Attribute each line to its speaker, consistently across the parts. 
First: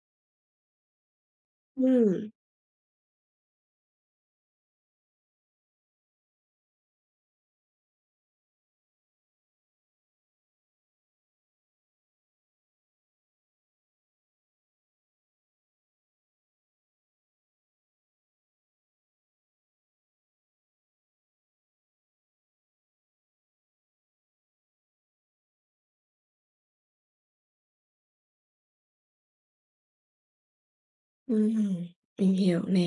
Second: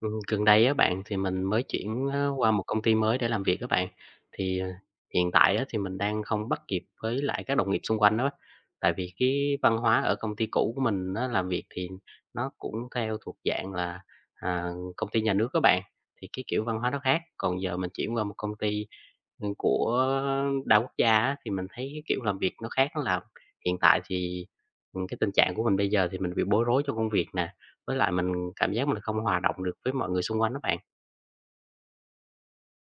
Speaker 1: Gần đây á bạn, thì mình mới chuyển á
Speaker 2: Ừm,
Speaker 1: qua một công ty mới để làm việc các bạn. Thì, ờ, hiện tại á thì mình đang không bắt kịp với lại các đồng nghiệp xung quanh đó. Tại vì cái văn hóa ở công ty cũ của mình nó làm việc thì nó cũng theo thuộc dạng là, à, công ty nhà nước các bạn, thì cái kiểu văn hóa nó khác. Còn giờ mình chuyển qua một công ty, của đa quốc gia á, thì mình thấy cái kiểu làm việc nó khác, nó làm hiện tại thì, cái tình trạng của mình bây giờ thì mình bị bối rối trong công việc nè. Với lại mình cảm giác mình không hòa đồng được với mọi người xung quanh đó bạn.
Speaker 2: ừm, mình hiểu nè.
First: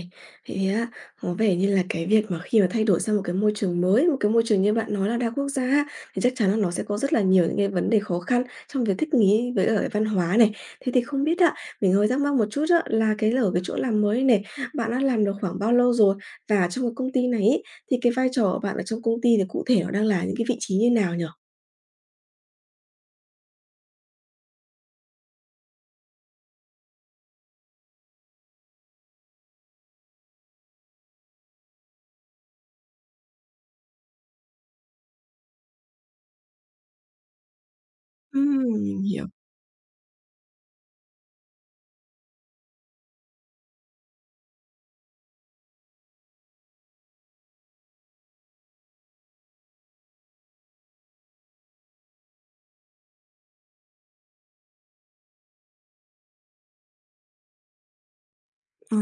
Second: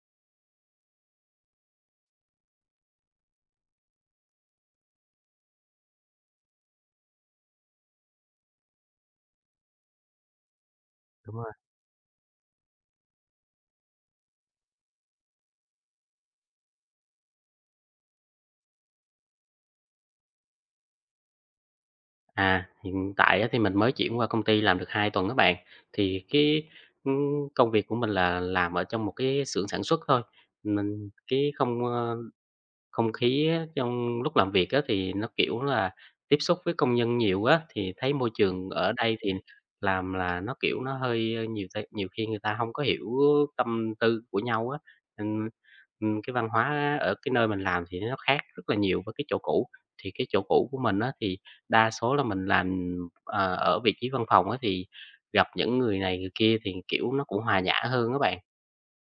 Speaker 2: Vậy thì á, có vẻ như là cái việc mà khi mà thay đổi sang một cái môi trường mới, một cái môi trường như bạn nói là đa quốc gia á, thì chắc chắn là nó sẽ có rất là nhiều những cái vấn đề khó khăn trong việc thích nghi với ở văn hóa này. Thế thì không
Speaker 1: Đúng
Speaker 2: biết
Speaker 1: rồi.
Speaker 2: ạ mình hơi thắc mắc một chút á, là cái ở cái chỗ làm mới này, bạn đã làm được khoảng bao lâu rồi? Và trong cái công ty này ấy, thì cái vai trò của bạn ở trong công ty thì cụ thể nó đang là những cái vị trí như nào nhở?
Speaker 1: À, hiện tại á thì mình mới chuyển qua công ty làm được 2 tuần á bạn, thì cái, công việc của mình là làm ở trong một cái xưởng sản xuất thôi, mình cái không, Không khí á, trong lúc làm việc á, thì nó, kiểu là, tiếp xúc với công nhân nhiều á, thì thấy môi trường ở
Speaker 2: Mình
Speaker 1: đây
Speaker 2: hiểu.
Speaker 1: thì làm là nó, kiểu, nó hơi, nhiều khi người ta không có hiểu tâm tư của nhau á. Ừm, cái văn hóa ở cái nơi mình làm thì nó khác rất là nhiều với cái chỗ cũ. Thì cái chỗ cũ của mình á, thì đa số là mình làm, ở vị trí văn phòng á, thì gặp những người này người kia thì, kiểu, nó cũng hòa nhã hơn các bạn.
Speaker 2: À,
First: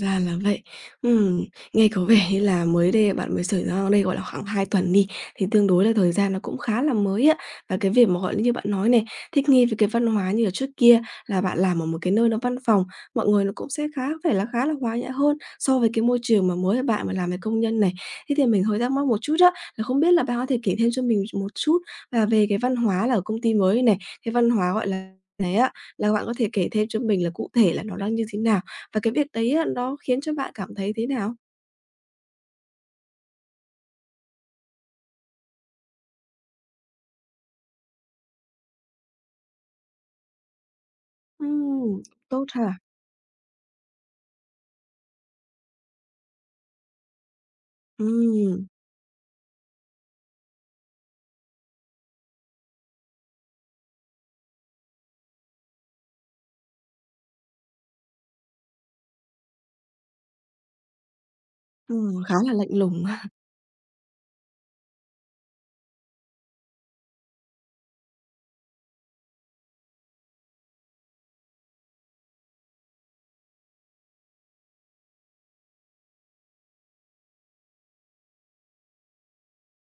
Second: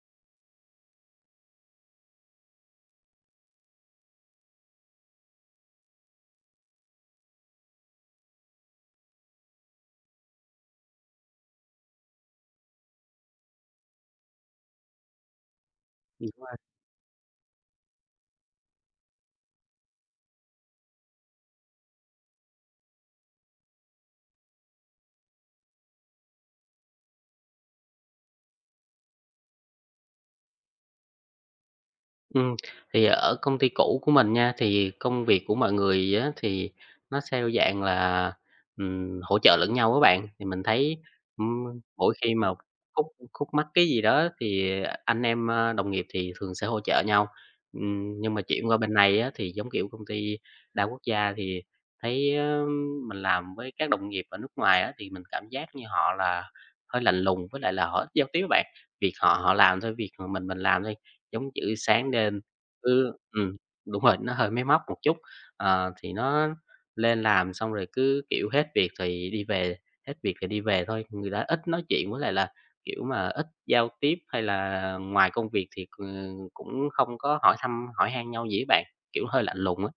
Speaker 2: ra là vậy. Ừm, Nghe có vẻ như là mới đây bạn mới xảy ra đây, gọi là, khoảng 2 tuần đi, thì tương đối là thời gian nó cũng khá là mới á. Và cái việc mà, gọi là, như bạn nói này, thích nghi với cái văn hóa như là trước kia là bạn làm ở một cái nơi nó văn phòng, mọi người nó cũng sẽ khá phải là khá là hòa nhã hơn so với cái môi
Speaker 1: Ừm.
Speaker 2: trường mà mới bạn mà làm về công nhân này. Thế thì mình hơi thắc mắc một chút á, là không biết là bạn có thể kể thêm cho mình một chút là về cái văn hóa là ở công ty mới này, cái văn hóa, gọi là, này á, là bạn có thể kể thêm cho mình là cụ thể là nó đang như thế nào? Và cái việc đấy á, nó khiến cho bạn cảm thấy thế nào?
Speaker 1: Ừm, thì ở công ty cũ của mình nha, thì công việc của mọi người á thì nó theo dạng là, hỗ trợ lẫn nhau các bạn. Thì mình thấy, ừm,
Speaker 2: Ừm,
Speaker 1: mỗi khi
Speaker 2: tốt
Speaker 1: mà
Speaker 2: ha?
Speaker 1: khúc khúc mắc cái gì đó thì anh em, đồng nghiệp thì thường sẽ hỗ trợ nhau. Nhưng mà
Speaker 2: Ừm,
Speaker 1: chuyển qua bên này á thì, giống kiểu, công ty đa quốc gia thì thấy, mình làm với các đồng nghiệp ở nước ngoài á thì mình cảm giác như họ là hơi lạnh lùng với lại là họ ít giao tiếp á bạn. Việc họ họ làm thôi, việc, mình làm thôi. Giống chữ sáng
Speaker 2: Khá
Speaker 1: lên
Speaker 2: là lạnh lùng.
Speaker 1: cứ đúng rồi, nó hơi máy móc một chút, thì nó lên làm xong rồi cứ, kiểu, hết việc thì đi về, hết việc thì đi về thôi. Người ta ít nói chuyện với lại là, kiểu mà, ít giao tiếp hay là ngoài công việc thì, cũng không có hỏi thăm hỏi han nhau gì á bạn, kiểu, hơi lạnh lùng á.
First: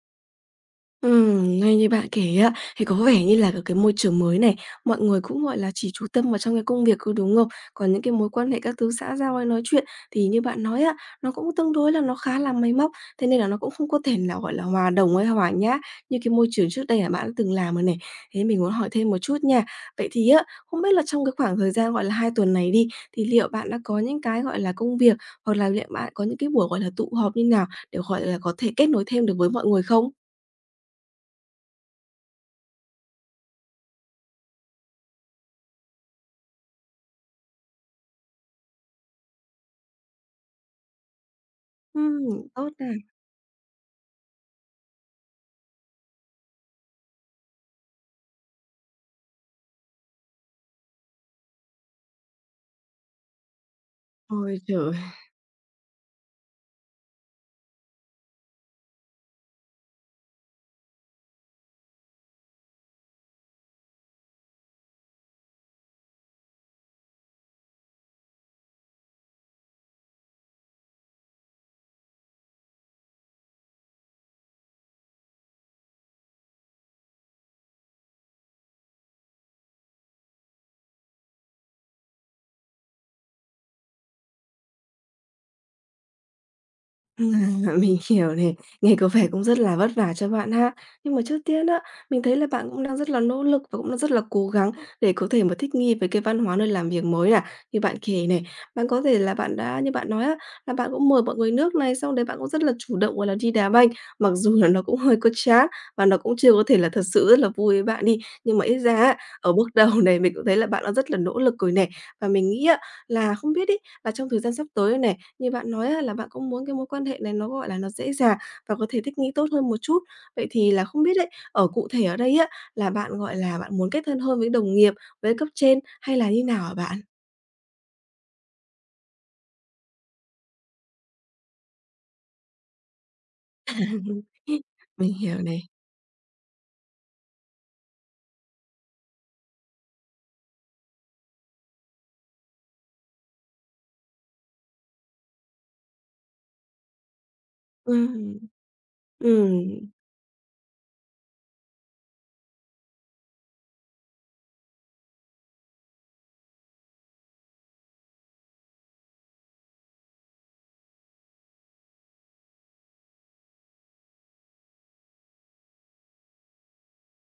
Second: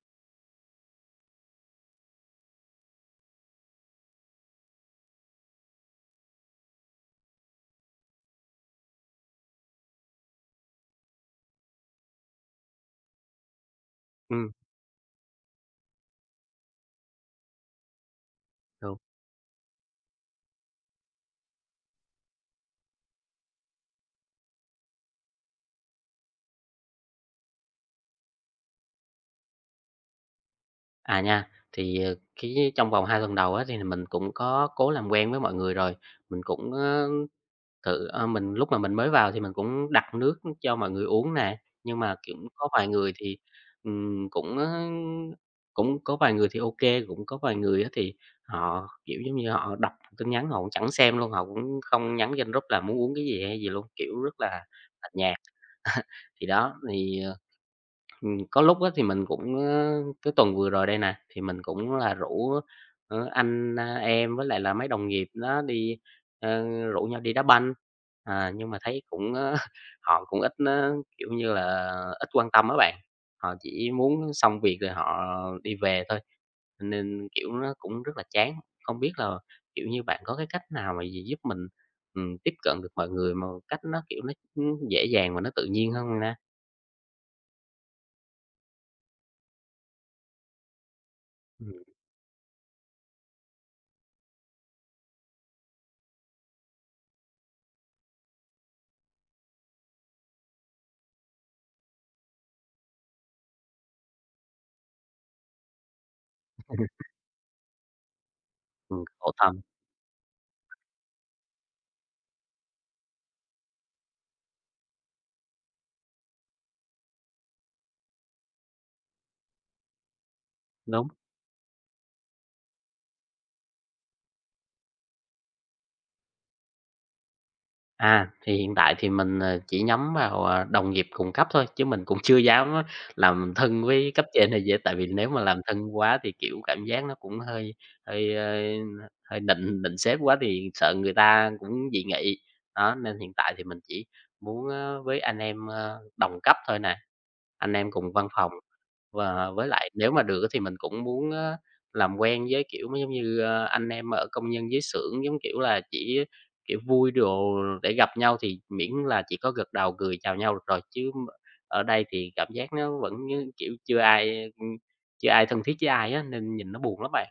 Speaker 2: Nghe như bạn kể á, thì có vẻ như là ở cái môi trường mới này, mọi người cũng, gọi là, chỉ chú tâm vào trong cái công việc thôi, đúng không? Còn những cái mối quan hệ các thứ xã giao hay nói chuyện thì như bạn nói á, nó cũng tương đối là nó khá là máy móc, thế nên là nó cũng không có thể nào,
Speaker 1: Ừm,
Speaker 2: gọi là, hòa đồng hay hòa nhã như cái môi trường trước đây là bạn đã từng làm rồi này. Thế mình muốn hỏi
Speaker 1: đúng.
Speaker 2: thêm một chút nha. Vậy thì á, không biết là trong cái khoảng thời gian, gọi là, 2 tuần này đi, thì liệu bạn đã có những cái, gọi là, công việc hoặc là liệu bạn có những cái buổi, gọi là, tụ họp như nào để, gọi là, có thể kết nối thêm được với mọi người không?
Speaker 1: À nha, thì, ờ, cái trong vòng 2 tuần đầu á thì mình cũng có cố làm quen với mọi người rồi, mình cũng, mình lúc mà mình mới vào thì mình cũng đặt nước cho mọi người uống nè, nhưng mà cũng
Speaker 2: Ừm,
Speaker 1: có
Speaker 2: tốt
Speaker 1: vài
Speaker 2: này.
Speaker 1: người thì, ừm, cũng, ơ, cũng có vài người thì ok, cũng có vài người á thì họ, kiểu, giống như họ đọc tin nhắn họ cũng chẳng xem luôn, họ cũng không nhắn trên group là muốn uống cái gì hay gì luôn, kiểu, rất
Speaker 2: Ôi
Speaker 1: là
Speaker 2: trời!
Speaker 1: lạnh nhạt. Thì đó, thì, ờ có lúc á thì mình cũng, cái tuần vừa rồi đây nè, thì mình cũng là rủ, anh, em với lại là mấy đồng nghiệp đó đi, rủ nhau đi đá banh. À, nhưng mà thấy cũng, họ cũng ít á, kiểu như là, ít quan tâm á bạn, họ chỉ muốn xong việc rồi họ đi về thôi, nên, kiểu, nó cũng rất là chán. Không biết là, kiểu như, bạn có cái cách nào mà giúp mình, tiếp cận được mọi người mà cách nó, kiểu, nó, dễ dàng và nó tự nhiên hơn hông na?
Speaker 2: Mình hiểu này, nghe có vẻ cũng rất là vất vả cho bạn ha. Nhưng mà trước tiên á,
Speaker 1: Ừm,
Speaker 2: mình thấy là bạn cũng đang rất là nỗ lực và cũng đang rất là cố gắng để có thể mà thích nghi với cái văn hóa nơi làm việc mới nà. Như bạn kể này, bạn có thể là bạn đã như bạn nói á, là bạn cũng mời mọi người nước này, xong đấy bạn cũng rất là chủ động, gọi là, đi đá banh, mặc dù là nó cũng hơi có chán và nó cũng chưa có
Speaker 1: ừm,
Speaker 2: thể là thật sự rất là vui với bạn đi. Nhưng mà ít ra á,
Speaker 1: khổ
Speaker 2: ở
Speaker 1: thân.
Speaker 2: bước đầu này mình cũng thấy là bạn đã rất là nỗ lực rồi nè. Và mình nghĩ á, là không biết ấy, là trong thời gian sắp tới này, như bạn nói á, là bạn cũng muốn cái mối quan hệ này nó, gọi là, nó dễ dàng và có thể thích nghi tốt hơn một chút. Vậy thì là không
Speaker 1: Đúng.
Speaker 2: biết ấy, ở cụ thể ở đây á, là bạn, gọi là, bạn muốn kết thân hơn với đồng nghiệp, với cấp trên hay là như nào hả bạn?
Speaker 1: À, thì hiện tại thì mình, chỉ nhắm vào, đồng nghiệp cùng cấp thôi, chứ mình cũng chưa dám á làm thân với cấp trên này dễ tại vì
Speaker 2: Mình
Speaker 1: nếu
Speaker 2: hiểu
Speaker 1: mà làm
Speaker 2: này.
Speaker 1: thân quá thì, kiểu, cảm giác nó cũng hơi hơi, hơi định định sếp quá thì sợ người ta cũng dị nghị. Đó, nên hiện tại thì mình chỉ muốn á với anh em, đồng cấp thôi nè, anh em cùng văn
Speaker 2: Ừm,
Speaker 1: phòng. Và với lại
Speaker 2: ừm.
Speaker 1: nếu mà được thì mình cũng muốn á làm quen với, kiểu, giống như, anh em ở công nhân dưới xưởng, giống kiểu là, chỉ kiểu, vui đồ để gặp nhau thì miễn là chỉ có gật đầu cười chào nhau được rồi, chứ m ở đây thì cảm giác nó vẫn như, kiểu, chưa ai thân thiết với ai á, nên nhìn nó buồn lắm bạn.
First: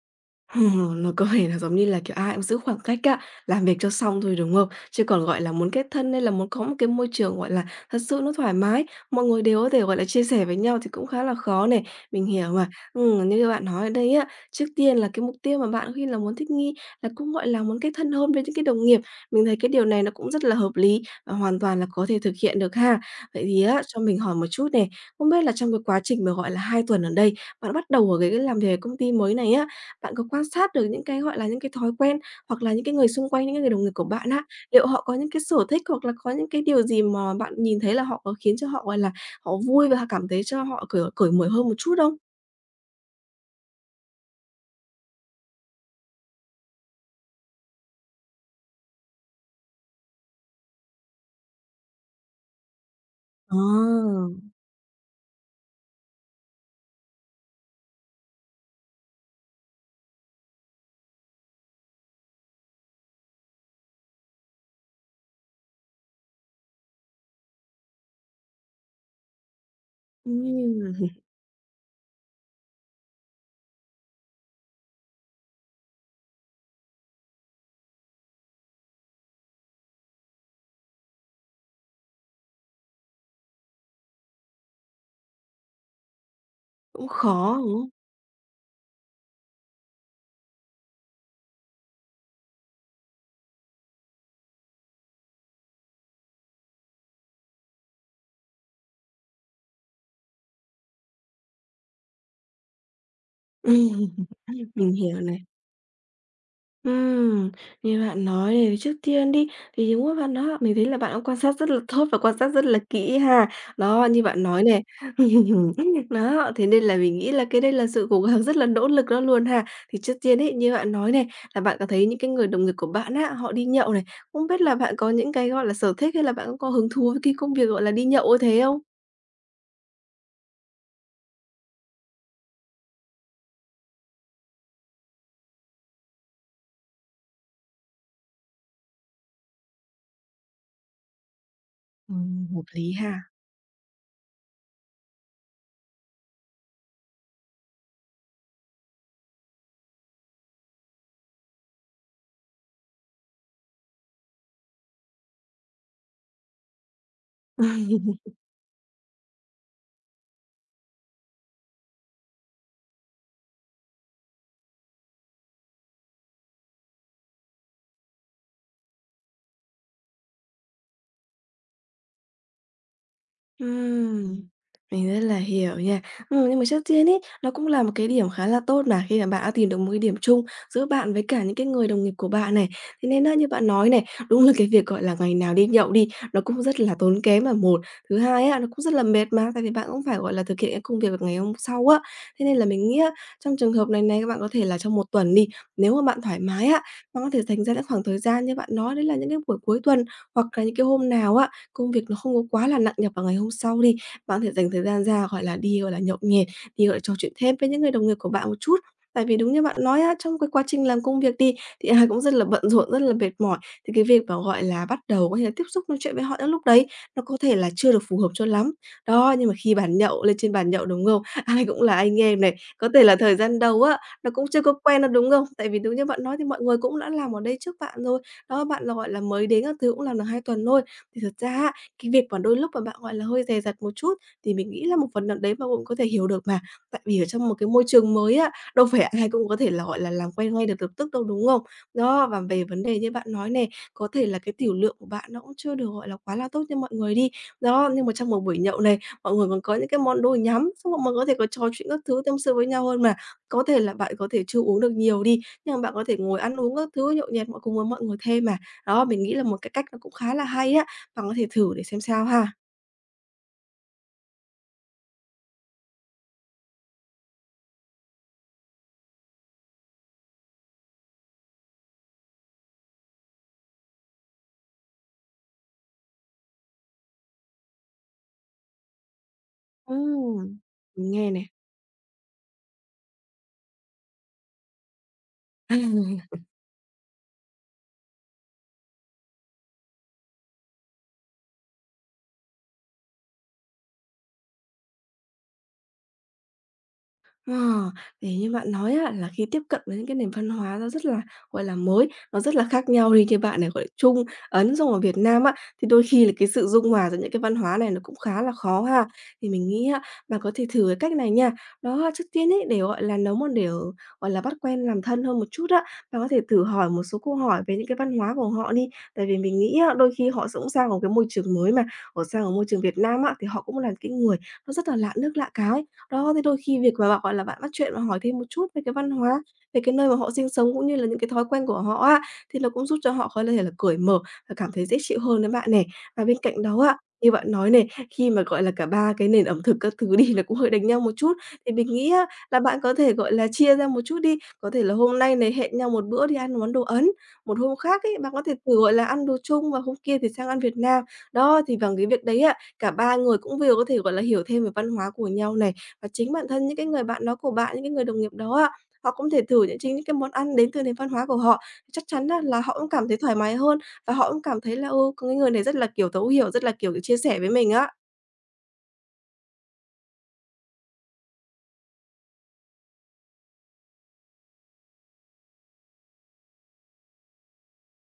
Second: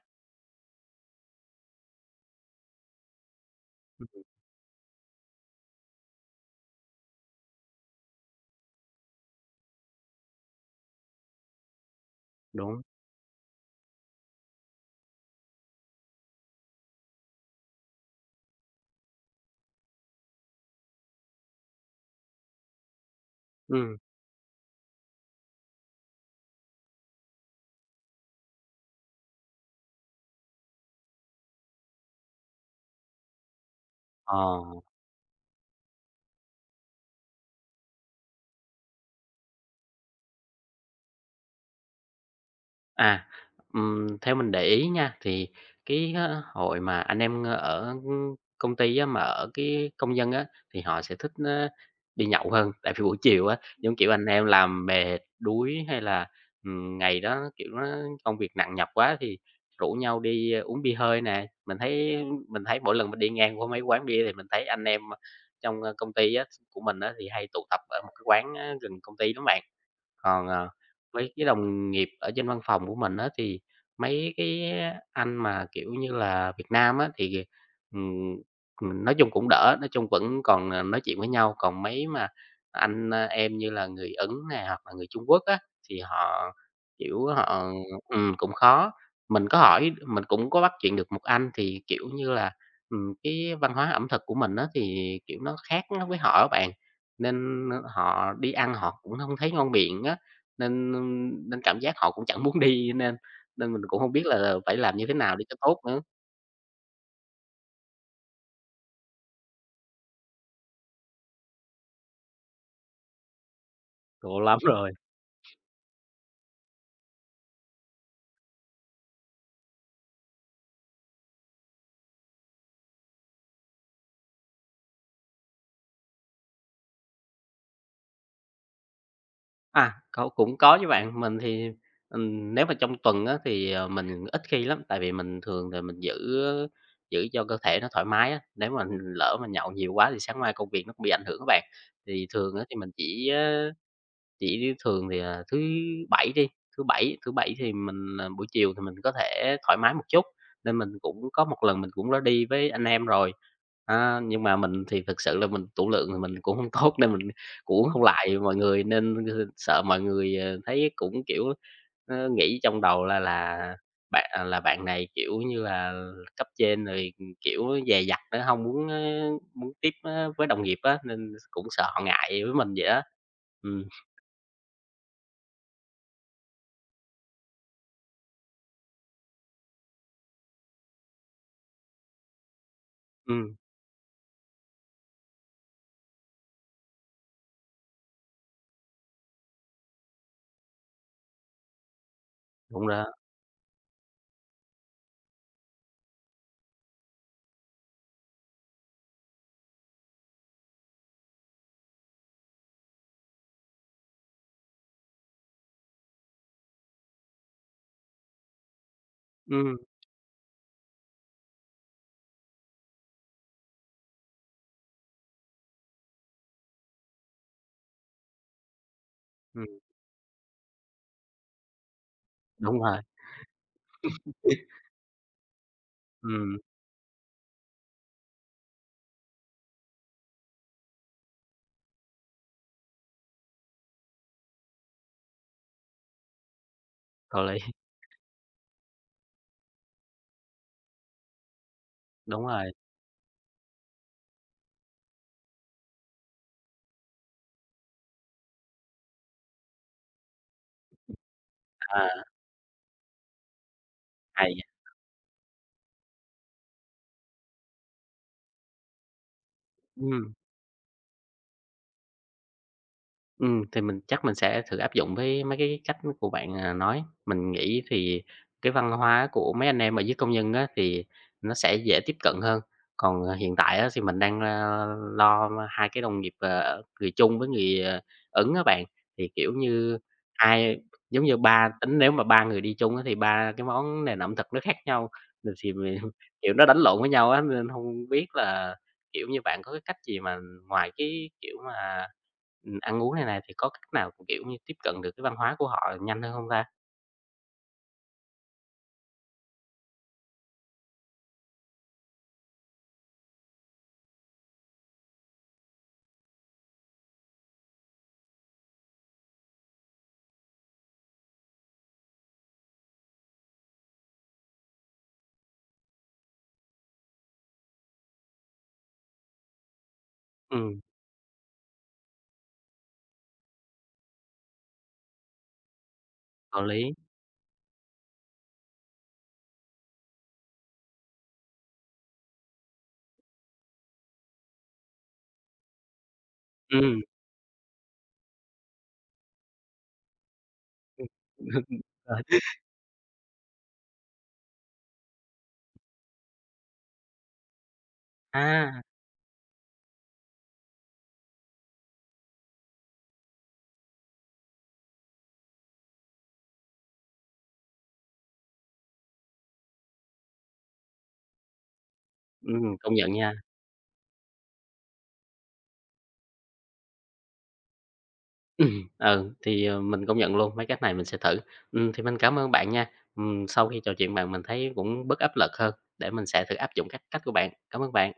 Speaker 2: Ờ, nó có vẻ là giống như là, kiểu, ai cũng giữ khoảng cách á, làm việc cho xong thôi, đúng không? Chứ còn, gọi là, muốn kết thân hay là muốn có một cái môi trường, gọi là, thật sự nó thoải mái, mọi người đều có thể, gọi là, chia sẻ với nhau thì cũng khá là khó này. Mình hiểu
Speaker 1: Đúng,
Speaker 2: mà.
Speaker 1: không?
Speaker 2: Như bạn nói ở đây á, trước tiên là cái mục tiêu mà bạn khi là muốn thích nghi là cũng, gọi là, muốn kết thân hơn với những cái đồng nghiệp. Mình thấy cái điều này nó cũng rất là hợp lý và hoàn toàn là có thể thực hiện được ha. Vậy thì á,
Speaker 1: Ừ,
Speaker 2: cho mình hỏi một chút này, không biết là trong cái quá trình mà, gọi là, 2 tuần ở đây, bạn bắt đầu ở cái làm việc ở công ty mới này á, bạn có quan sát được những cái, gọi là, những cái thói quen hoặc là những cái người xung quanh, những cái người đồng nghiệp của bạn
Speaker 1: ờ.
Speaker 2: á, liệu họ có những cái sở thích hoặc là có những cái điều gì mà bạn nhìn thấy là họ có khiến cho họ, gọi là, họ vui và cảm thấy cho họ cởi cởi mở hơn một chút không?
Speaker 1: À, theo mình để ý nha, thì cái, hội mà anh em ở công ty á, mà ở cái công dân á, thì họ sẽ thích, đi nhậu hơn. Tại vì buổi chiều á,
Speaker 2: Ờ.
Speaker 1: giống kiểu, anh em làm mệt, đuối hay là, ngày đó, kiểu, nó công việc nặng nhọc quá thì rủ nhau đi uống bia hơi nè. Mình thấy mỗi lần mình đi ngang qua mấy quán bia thì mình thấy anh em trong công ty á, của mình á, thì hay tụ tập ở một cái quán á gần công ty lắm bạn. Còn,
Speaker 2: Ừm,
Speaker 1: mấy cái đồng nghiệp ở trên văn phòng của mình á, thì mấy cái anh mà, kiểu như là, Việt Nam á, thì, ừm, nói chung cũng đỡ, nói chung vẫn còn, nói chuyện với nhau. Còn mấy mà anh, em như là người Ấn này hoặc là người Trung Quốc á, thì họ,
Speaker 2: cũng
Speaker 1: kiểu,
Speaker 2: khó,
Speaker 1: họ
Speaker 2: đúng không?
Speaker 1: cũng khó. Mình có hỏi mình cũng có bắt chuyện được một anh thì, kiểu như là, cái văn hóa ẩm thực của mình á, thì, kiểu, nó khác với họ á bạn, nên họ đi ăn họ cũng không thấy ngon miệng á. Nên nên cảm giác họ cũng chẳng muốn đi nên nên mình cũng hông biết là
Speaker 2: Ừm,
Speaker 1: phải
Speaker 2: mình
Speaker 1: làm như thế
Speaker 2: hiểu
Speaker 1: nào
Speaker 2: này.
Speaker 1: để cho tốt nữa.
Speaker 2: Ừm, Như bạn nói thì trước tiên đi, thì đúng với bạn đó, mình thấy là bạn cũng quan sát rất là tốt và quan sát rất là kỹ ha. Đó, như
Speaker 1: Khổ
Speaker 2: bạn
Speaker 1: lắm
Speaker 2: nói này,
Speaker 1: rồi.
Speaker 2: đó, thế nên là mình nghĩ là cái đây là sự cố gắng rất là nỗ lực đó luôn ha. Thì trước tiên ấy, như bạn nói này, là bạn có thấy những cái người đồng nghiệp của bạn á, họ đi nhậu này, không biết là bạn có những cái, gọi là, sở thích hay là bạn cũng có hứng thú với cái công việc, gọi là, đi nhậu như thế không?
Speaker 1: À, có cũng có chứ bạn, mình thì, nếu mà trong tuần á thì, mình ít khi lắm, tại vì mình thường là mình giữ giữ cho cơ thể nó thoải mái á, nếu mà lỡ mà nhậu nhiều quá thì sáng mai công việc nó cũng bị ảnh hưởng á bạn. Thì thường
Speaker 2: Hợp
Speaker 1: á thì mình
Speaker 2: lý ha.
Speaker 1: chỉ, chỉ thường thì, thứ Bảy đi, thứ Bảy thì mình, buổi chiều thì mình có thể thoải mái một chút, nên mình cũng có một lần mình cũng đã đi với anh em rồi. Nhưng mà mình thì thực sự là mình tủ lượng thì mình cũng không tốt nên mình cũng uống không lại mọi người, nên sợ mọi người, thấy cũng, kiểu, nghĩ trong đầu là bạn, là bạn này, kiểu như là, cấp trên rồi, kiểu, dè dặt nữa, không muốn, muốn tiếp, với đồng nghiệp á, nên cũng sợ họ ngại với mình vậy đó. Ừm.
Speaker 2: Ừm, mình rất là hiểu nha. Nhưng mà trước tiên ấy, nó cũng là một cái điểm khá là tốt mà, khi mà bạn đã tìm được một cái điểm chung giữa bạn với cả những cái người đồng nghiệp của bạn này. Thế nên á, như
Speaker 1: Ừm,
Speaker 2: bạn nói này, đúng là cái việc, gọi là, ngày nào đi nhậu đi, nó cũng rất là tốn kém là một. Thứ hai á, nó cũng rất là mệt mà, tại vì bạn cũng phải, gọi là, thực hiện cái công việc vào ngày hôm sau á. Thế nên là
Speaker 1: đúng
Speaker 2: mình nghĩ
Speaker 1: đó.
Speaker 2: á, trong trường hợp này này, các bạn có thể là trong 1 tuần đi, nếu mà bạn thoải mái á, bạn có thể dành ra những khoảng thời gian như bạn nói đấy là những cái buổi cuối tuần, hoặc là những cái hôm nào á, công việc nó không có quá là nặng nhọc vào ngày hôm sau đi, bạn có thể dành thời gian ra, gọi là, đi, gọi là, nhậu nhẹt, đi, gọi là, trò chuyện thêm với những người đồng nghiệp của bạn một chút. Tại vì đúng như
Speaker 1: Ừm,
Speaker 2: bạn nói á, trong cái quá trình làm công việc đi, thì ai cũng rất là bận rộn, rất là mệt mỏi, thì cái việc mà, gọi là, bắt đầu có thể là tiếp xúc nói chuyện với họ những lúc đấy, nó có thể là chưa được phù hợp cho lắm. Đó, nhưng mà
Speaker 1: ừm,
Speaker 2: khi bàn nhậu, lên trên bàn nhậu, đúng không? Ai cũng là anh em này,
Speaker 1: đúng
Speaker 2: có
Speaker 1: rồi,
Speaker 2: thể là thời gian đầu á, nó cũng chưa có quen đâu, đúng không? Tại vì đúng như bạn nói thì
Speaker 1: ừm,
Speaker 2: mọi người cũng đã làm ở đây trước bạn rồi. Đó, bạn là, gọi là, mới đến các thứ cũng làm được 2 tuần thôi, thì thật ra á, cái việc mà đôi lúc mà bạn, gọi là, hơi dè dặt một chút thì mình nghĩ là một phần nào đấy bạn cũng có thể hiểu được mà. Tại vì ở
Speaker 1: có
Speaker 2: trong một
Speaker 1: lý,
Speaker 2: cái môi trường mới á, đâu phải ai cũng có thể là, gọi là, làm quen ngay được lập tức đâu, đúng không? Đó, và
Speaker 1: đúng
Speaker 2: về
Speaker 1: rồi,
Speaker 2: vấn đề như bạn nói này, có thể là cái tiểu lượng của bạn nó cũng chưa được, gọi là, quá là tốt như mọi người đi. Đó, nhưng mà trong một buổi nhậu này, mọi người còn có những cái món đồ nhắm, xong mọi người có thể có trò chuyện các
Speaker 1: à,
Speaker 2: thứ, tâm sự với nhau hơn mà. Có thể là bạn có thể
Speaker 1: hay
Speaker 2: chưa
Speaker 1: nha,
Speaker 2: uống được nhiều đi, nhưng mà bạn có thể ngồi ăn uống các thứ nhậu nhẹt mọi cùng với mọi người thêm mà. Đó, mình nghĩ là một cái cách nó cũng
Speaker 1: ừm.
Speaker 2: khá là hay á. Bạn có thể thử để xem sao ha.
Speaker 1: Ừ thì mình chắc mình sẽ thử áp dụng với mấy cái cách của bạn, nói. Mình nghĩ thì cái văn hóa của mấy anh em ở dưới công nhân á, thì nó sẽ dễ tiếp cận hơn. Còn, hiện tại á, thì mình đang, lo 2 cái đồng nghiệp, người Trung với người, Ấn á bạn, thì, kiểu như,
Speaker 2: Ừm.
Speaker 1: hai
Speaker 2: Mình
Speaker 1: giống
Speaker 2: nghe
Speaker 1: như
Speaker 2: nè.
Speaker 1: ba tính nếu mà 3 người đi chung á, thì 3 cái món nền ẩm thực nó khác nhau, rồi thì mình kiểu, nó đánh lộn với nhau á, nên không biết là, kiểu như, bạn có cái cách gì mà ngoài cái, kiểu mà ăn uống này này thì có cách nào, kiểu như, tiếp cận được cái văn hóa của họ nhanh hơn không ta?
Speaker 2: Ờ, thì như bạn nói á, là khi tiếp cận với những cái nền văn hóa nó rất là, gọi là, mới, nó rất là khác nhau đi, như bạn này, gọi là, Trung, Ấn, xong ở Việt Nam á, thì đôi khi là cái sự dung hòa giữa những cái văn hóa này nó cũng khá là khó ha. Thì mình nghĩ á, bạn có thể thử cái cách này nha. Đó, là trước tiên ấy, để, gọi là, nấu mà để, gọi là, bắt quen làm thân hơn một chút á, bạn có thể thử hỏi một số câu hỏi về những cái văn hóa của họ đi. Tại vì mình nghĩ á, đôi khi họ cũng
Speaker 1: Ừm,
Speaker 2: sang một cái môi trường mới mà, họ sang ở môi trường Việt Nam á, thì họ cũng là cái người nó rất là lạ nước lạ cái, đó, thế đôi
Speaker 1: có
Speaker 2: khi
Speaker 1: lý.
Speaker 2: việc mà bạn, gọi là, bạn bắt chuyện và hỏi thêm một chút về cái văn hóa, về cái nơi mà họ sinh sống cũng như là những cái thói quen của họ á, thì nó cũng giúp cho họ có thể là cởi mở và cảm thấy dễ chịu hơn đến bạn nè. Và bên cạnh đó á,
Speaker 1: Ừm.
Speaker 2: như bạn nói này, khi mà, gọi là, cả 3 cái nền ẩm thực các thứ đi nó cũng hơi đánh nhau một chút, thì mình nghĩ á
Speaker 1: Rồi.
Speaker 2: là bạn có thể, gọi là, chia ra một chút đi. Có thể là hôm nay này hẹn nhau một bữa đi ăn món đồ Ấn, một hôm khác ấy, bạn có thể thử,
Speaker 1: À,
Speaker 2: gọi là, ăn đồ Trung và hôm kia thì sang ăn Việt Nam. Đó, thì bằng cái việc đấy á, cả ba người cũng vừa có thể, gọi là, hiểu thêm về văn hóa của nhau này, và chính bản thân những cái người bạn đó của bạn, những cái người đồng nghiệp đó á, họ cũng thể thử những chính những cái món ăn đến từ nền văn hóa của họ. Chắc chắn á là họ cũng
Speaker 1: công
Speaker 2: cảm
Speaker 1: nhận
Speaker 2: thấy
Speaker 1: nha.
Speaker 2: thoải mái hơn và họ cũng cảm thấy là, ừ, có cái người này rất là, kiểu, thấu hiểu, rất là, kiểu, chia sẻ với mình á.
Speaker 1: Ừ, ừ, thì, mình công nhận luôn, mấy cách này mình sẽ thử. Thì mình cảm ơn bạn nha. Sau khi trò chuyện bạn mình thấy cũng bớt áp lực hơn để mình sẽ thử áp dụng các cách của bạn. Cảm ơn bạn.